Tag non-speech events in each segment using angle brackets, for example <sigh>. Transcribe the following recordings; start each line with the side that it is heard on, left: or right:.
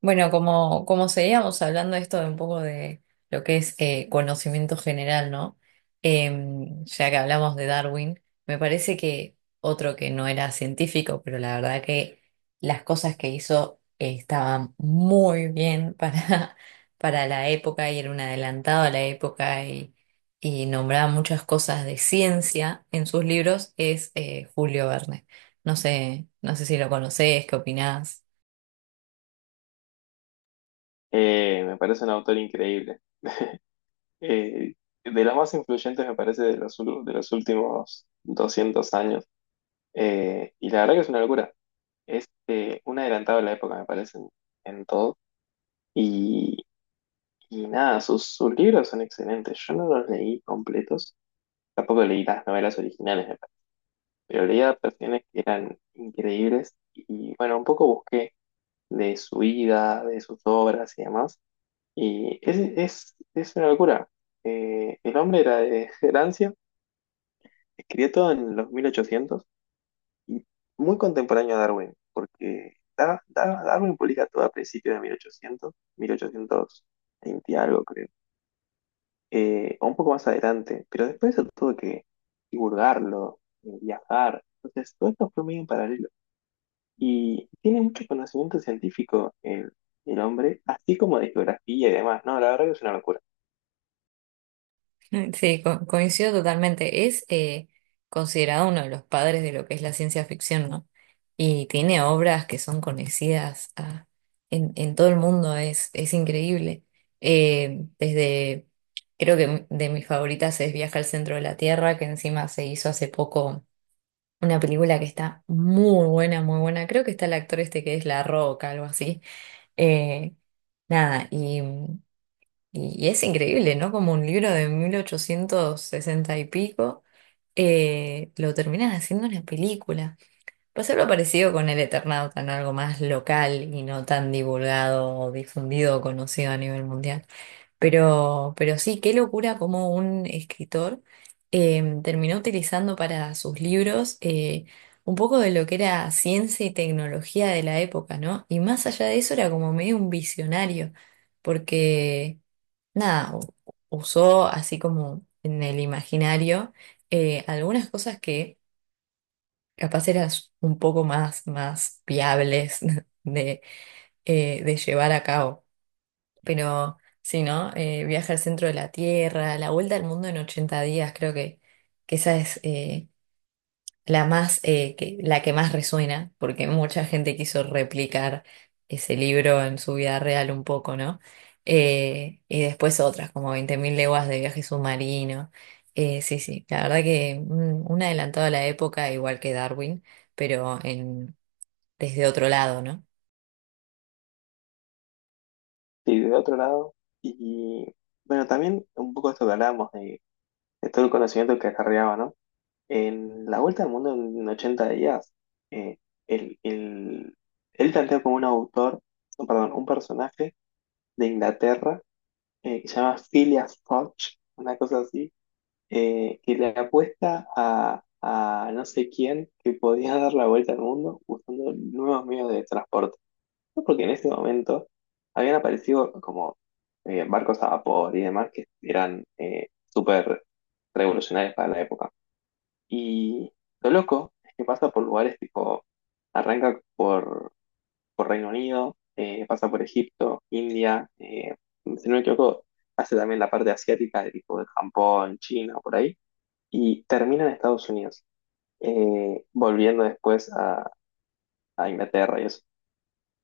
right: Bueno, como seguíamos hablando esto de un poco de lo que es conocimiento general, ¿no? Ya que hablamos de Darwin, me parece que otro que no era científico, pero la verdad que las cosas que hizo estaban muy bien para, <laughs> para la época y era un adelantado a la época y nombraba muchas cosas de ciencia en sus libros, es Julio Verne. No sé si lo conocés, qué opinás.
left: Me parece un autor increíble. Eh, de los más influyentes, me parece, de los últimos 200 años. Y la verdad que es una locura. Es un adelantado a la época, me parece, en todo. Y, y nada, sus libros son excelentes. Yo no los leí completos. Tampoco leí las novelas originales, me parece. Pero leí adaptaciones que eran increíbles. Y bueno, un poco busqué de su vida, de sus obras y demás. Y es una locura. El hombre era de <laughs> Francia, escribió todo en los 1800 y muy contemporáneo a Darwin, porque Darwin publica todo a principios de 1800, 1820 algo creo, o un poco más adelante, pero después eso tuvo que divulgarlo, viajar, entonces todo esto fue muy en paralelo. Y tiene mucho conocimiento científico el hombre, así como de geografía y demás, ¿no? La verdad que es una locura.
right: Mm, sí, coincido totalmente. Es considerado uno de los padres de lo que es la ciencia ficción, ¿no? Y tiene obras que son conocidas en todo el mundo, es increíble. Eh, desde, creo que de mis favoritas es Viaje al centro de la Tierra, que encima se hizo hace poco una película que está muy buena, muy buena. Creo que está el actor este que es La Roca, algo así. Eh, nada, y... mm, Y es increíble, ¿no? Como un libro de 1860 y pico, lo terminan haciendo una película. Pues algo parecido con El Eternauta, ¿no? Algo más local y no tan divulgado o difundido o conocido a nivel mundial. Pero sí, qué locura como un escritor terminó utilizando para sus libros un poco de lo que era ciencia y tecnología de la época, ¿no? Y más allá de eso era como medio un visionario, porque nada, u- usó así como en el imaginario algunas cosas que capaz eran un poco más, más viables <laughs> de, de llevar a cabo. Pero sí, ¿no? Viaje al centro de la Tierra, la vuelta al mundo en 80 días, que esa es... la más, la que más resuena, porque mucha gente quiso replicar ese libro en su vida real un poco, ¿no? Y después otras, como 20.000 leguas de viaje submarino. Sí, sí, la verdad que mm, un adelantado a la época, igual que Darwin, pero desde otro lado, ¿no?
left: Sí, de otro lado. Y bueno, también un poco esto que hablábamos de todo el conocimiento que acarreaba, ¿no? En la vuelta al mundo en 80 días, eh, el- el- él plantea como un autor, no, perdón, un personaje de Inglaterra, que se llama Phileas Fogg, una cosa así, que le apuesta a no sé quién que podía <laughs> dar la vuelta al mundo usando nuevos medios de transporte porque en ese momento habían aparecido como barcos a vapor y demás que eran súper revolucionarios para la época. Y lo loco es que pasa por lugares tipo, arranca por Reino Unido, pasa por Egipto, India, si no me equivoco, hace también la parte asiática de tipo de Japón, China, por ahí, y termina en Estados Unidos, volviendo después a Inglaterra y eso.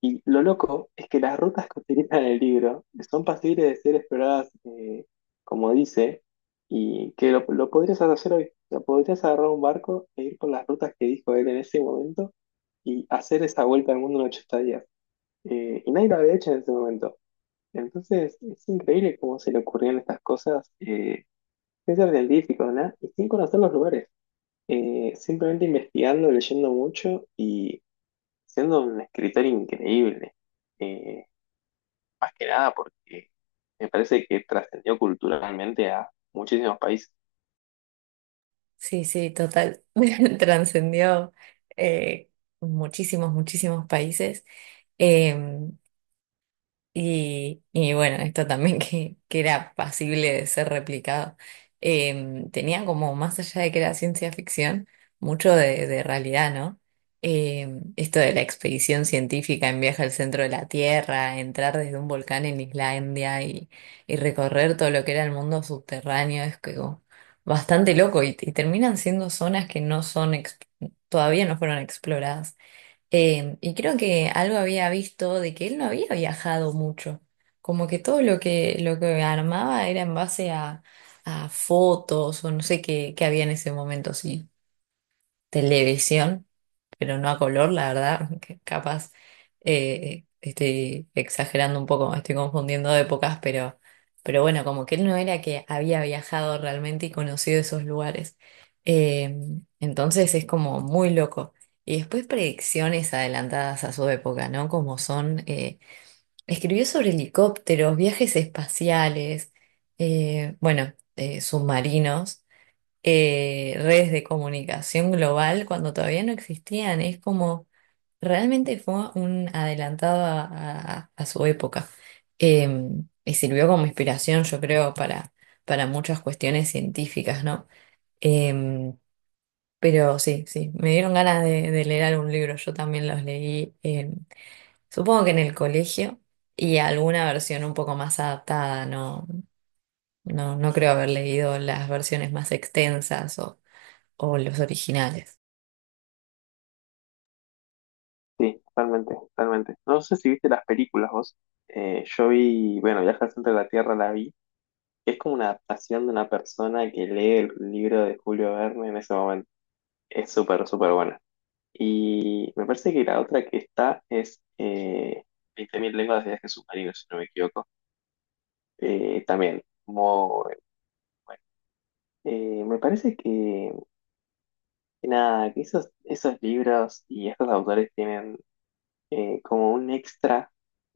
left: Y lo loco es que las rutas que utilizan en el libro son pasibles de ser exploradas, como dice, y que lo podrías hacer hoy. O sea, podrías agarrar un barco e ir por las rutas que dijo él en ese momento y hacer esa vuelta al mundo en 80 días. Y nadie lo había hecho en ese momento. Entonces, es increíble cómo se le ocurrieron estas cosas, sin ser científico, ¿no? Y sin conocer los lugares. Simplemente investigando, leyendo mucho y siendo un escritor increíble. Eh, Más que nada porque me parece que trascendió culturalmente a muchísimos países.
right: Sí, sí, total. <laughs> Trascendió eh, muchísimos, muchísimos países. Em, y bueno, esto también <laughs> que era pasible de ser replicado. Tenía como, más allá de que era ciencia ficción, mucho de realidad, ¿no? Esto de la expedición científica en viaje al centro de la Tierra, entrar desde un volcán en Islandia y recorrer todo lo que era el mundo subterráneo, es que como bastante loco y terminan siendo zonas que no son, todavía no fueron exploradas. Y creo que algo había visto de que él no había viajado mucho, como que todo lo que armaba era en base a fotos o no sé qué, qué había en ese momento, sí, televisión pero no a color, la verdad, <laughs> que capaz estoy exagerando un poco, estoy confundiendo épocas, pero bueno, como que él no era que había viajado realmente y conocido esos lugares. Eh, entonces es como muy loco. Y después predicciones adelantadas a su época, ¿no? Como son, escribió sobre helicópteros, viajes espaciales, bueno, submarinos redes de comunicación global cuando todavía no existían. Es como, realmente fue un adelantado a su época. Eh, y sirvió como inspiración, yo creo, para muchas cuestiones científicas, ¿no? Eh, pero sí, sí, me dieron ganas de leer algún libro, yo también los leí, supongo que en el colegio. Y alguna versión un poco más adaptada, no, no, no creo haber leído las versiones más extensas o los originales.
left: Sí, totalmente, totalmente. No sé si viste las películas vos. Yo vi, bueno, Viaje al centro de la Tierra la vi. Es como una adaptación de una persona que lee el libro de Julio Verne en ese momento. Es súper, súper buena. Y me parece que la otra que está es 20.000 lenguas de viaje submarino, si no me equivoco. También, muy bueno. Me parece que Y nada, que esos libros y estos autores tienen, como un extra,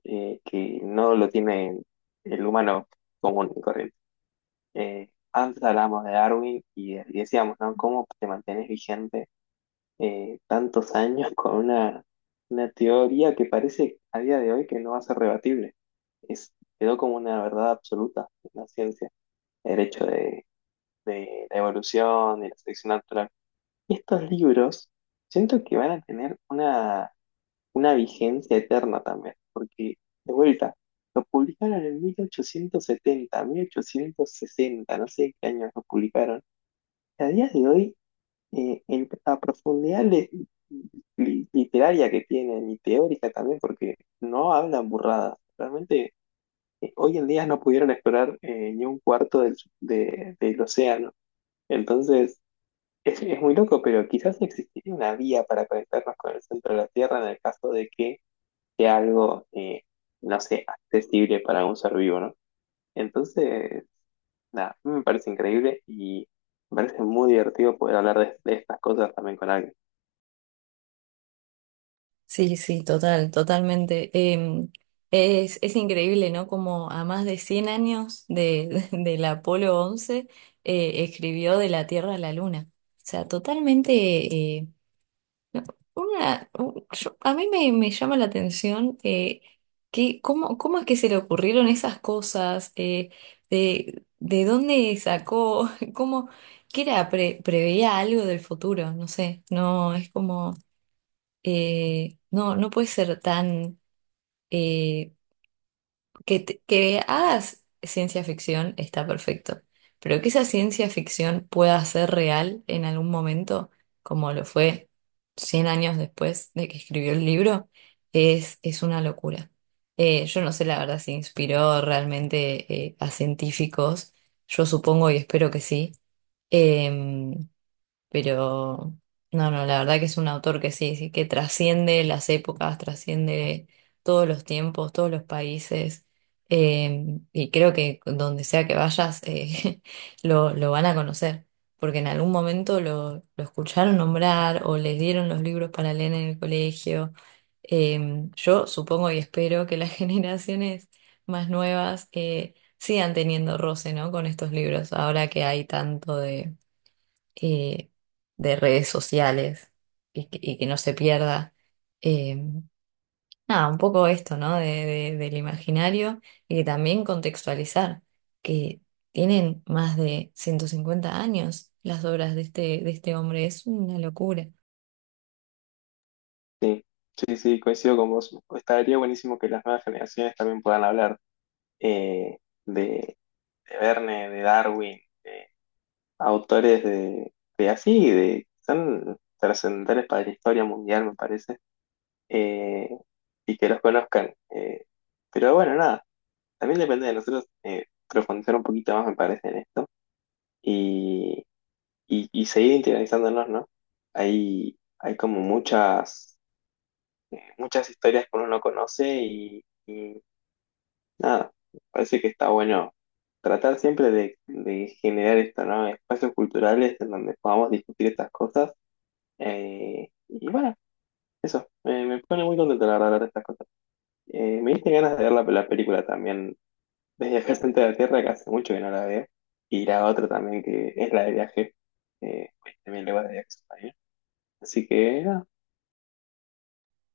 left: que no lo tiene el humano común y corriente. Antes hablábamos de Darwin y decíamos, ¿no? ¿Cómo te mantienes vigente, tantos años con una teoría que parece a día de hoy que no va a ser rebatible? Es, quedó como una verdad absoluta en la ciencia, el hecho de la evolución y la selección natural. Y estos libros siento que van a tener una vigencia eterna también, porque de vuelta, lo publicaron en 1870, 1860, no sé qué años lo publicaron. Y a día de hoy, en la profundidad literaria que tienen y teórica también, porque no hablan burradas. Realmente, hoy en día no pudieron explorar, ni un cuarto del océano. Entonces, es muy loco, pero quizás existiría una vía para conectarnos con el centro de la Tierra en el caso de que sea algo, no sé, accesible para un ser vivo, ¿no? Entonces, nada, a mí me parece increíble y me parece muy divertido poder hablar de estas cosas también con alguien.
right: Sí, sí, total, totalmente. Es increíble, ¿no? Como a más de 100 años de, <laughs> del Apolo 11 escribió de la Tierra a la Luna. O sea, totalmente... eh, a mí me, me llama la atención que cómo, cómo es que se le ocurrieron esas cosas, de dónde sacó, <laughs> cómo, que era, preveía algo del futuro, no sé, no, es como... no, no puede ser tan... eh, que hagas ciencia ficción está perfecto, pero que esa ciencia ficción pueda ser real en algún momento, como lo fue 100 años después de que escribió el libro, es una locura. Yo no sé la verdad si inspiró realmente a científicos, yo supongo y espero que sí. Em, pero no, no, la verdad que es un autor que sí, sí, que trasciende las épocas, trasciende todos los tiempos, todos los países. Y creo que donde sea que vayas, <laughs> lo van a conocer, porque en algún momento lo escucharon nombrar o les dieron los libros para leer en el colegio. Yo supongo y espero que las <laughs> generaciones más nuevas sigan teniendo roce, ¿no? Con estos libros, ahora que hay tanto eh, de redes sociales y que no se pierda. Eh, nada, un poco esto, ¿no? Del imaginario y que también contextualizar que tienen más de 150 años las obras de este hombre. Es una locura.
left: Sí, sí, sí, coincido con vos. Estaría buenísimo que las nuevas generaciones también puedan hablar, eh, de, de Verne, de Darwin, de autores de así, de son trascendentales para la historia mundial, me parece. eh, y que los conozcan. Pero bueno, nada, también depende de nosotros, profundizar un poquito más, me parece, en esto y, y seguir interiorizándonos, ¿no? Hay como muchas, muchas historias que uno no conoce y nada, me parece que está bueno tratar siempre de generar esto, ¿no? Espacios culturales en donde podamos discutir estas cosas. Y bueno, eso, me pone muy contento la verdad hablar de estas cosas. Me diste ganas de ver la película también. Desde acá al Centro de la Tierra, que hace mucho que no la veo. Y la otra también, que es la de viaje. Pues, también le va de viaje a España. Así que, nada,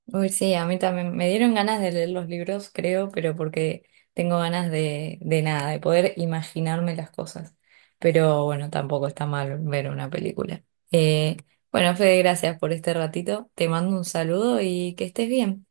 right: Uy, sí, a mí también me dieron ganas de leer los libros, creo, pero porque tengo ganas de nada, de poder imaginarme las cosas. Pero bueno, tampoco está mal ver una película. Eh, bueno, Fede, gracias por este ratito. Te mando un saludo y que estés bien.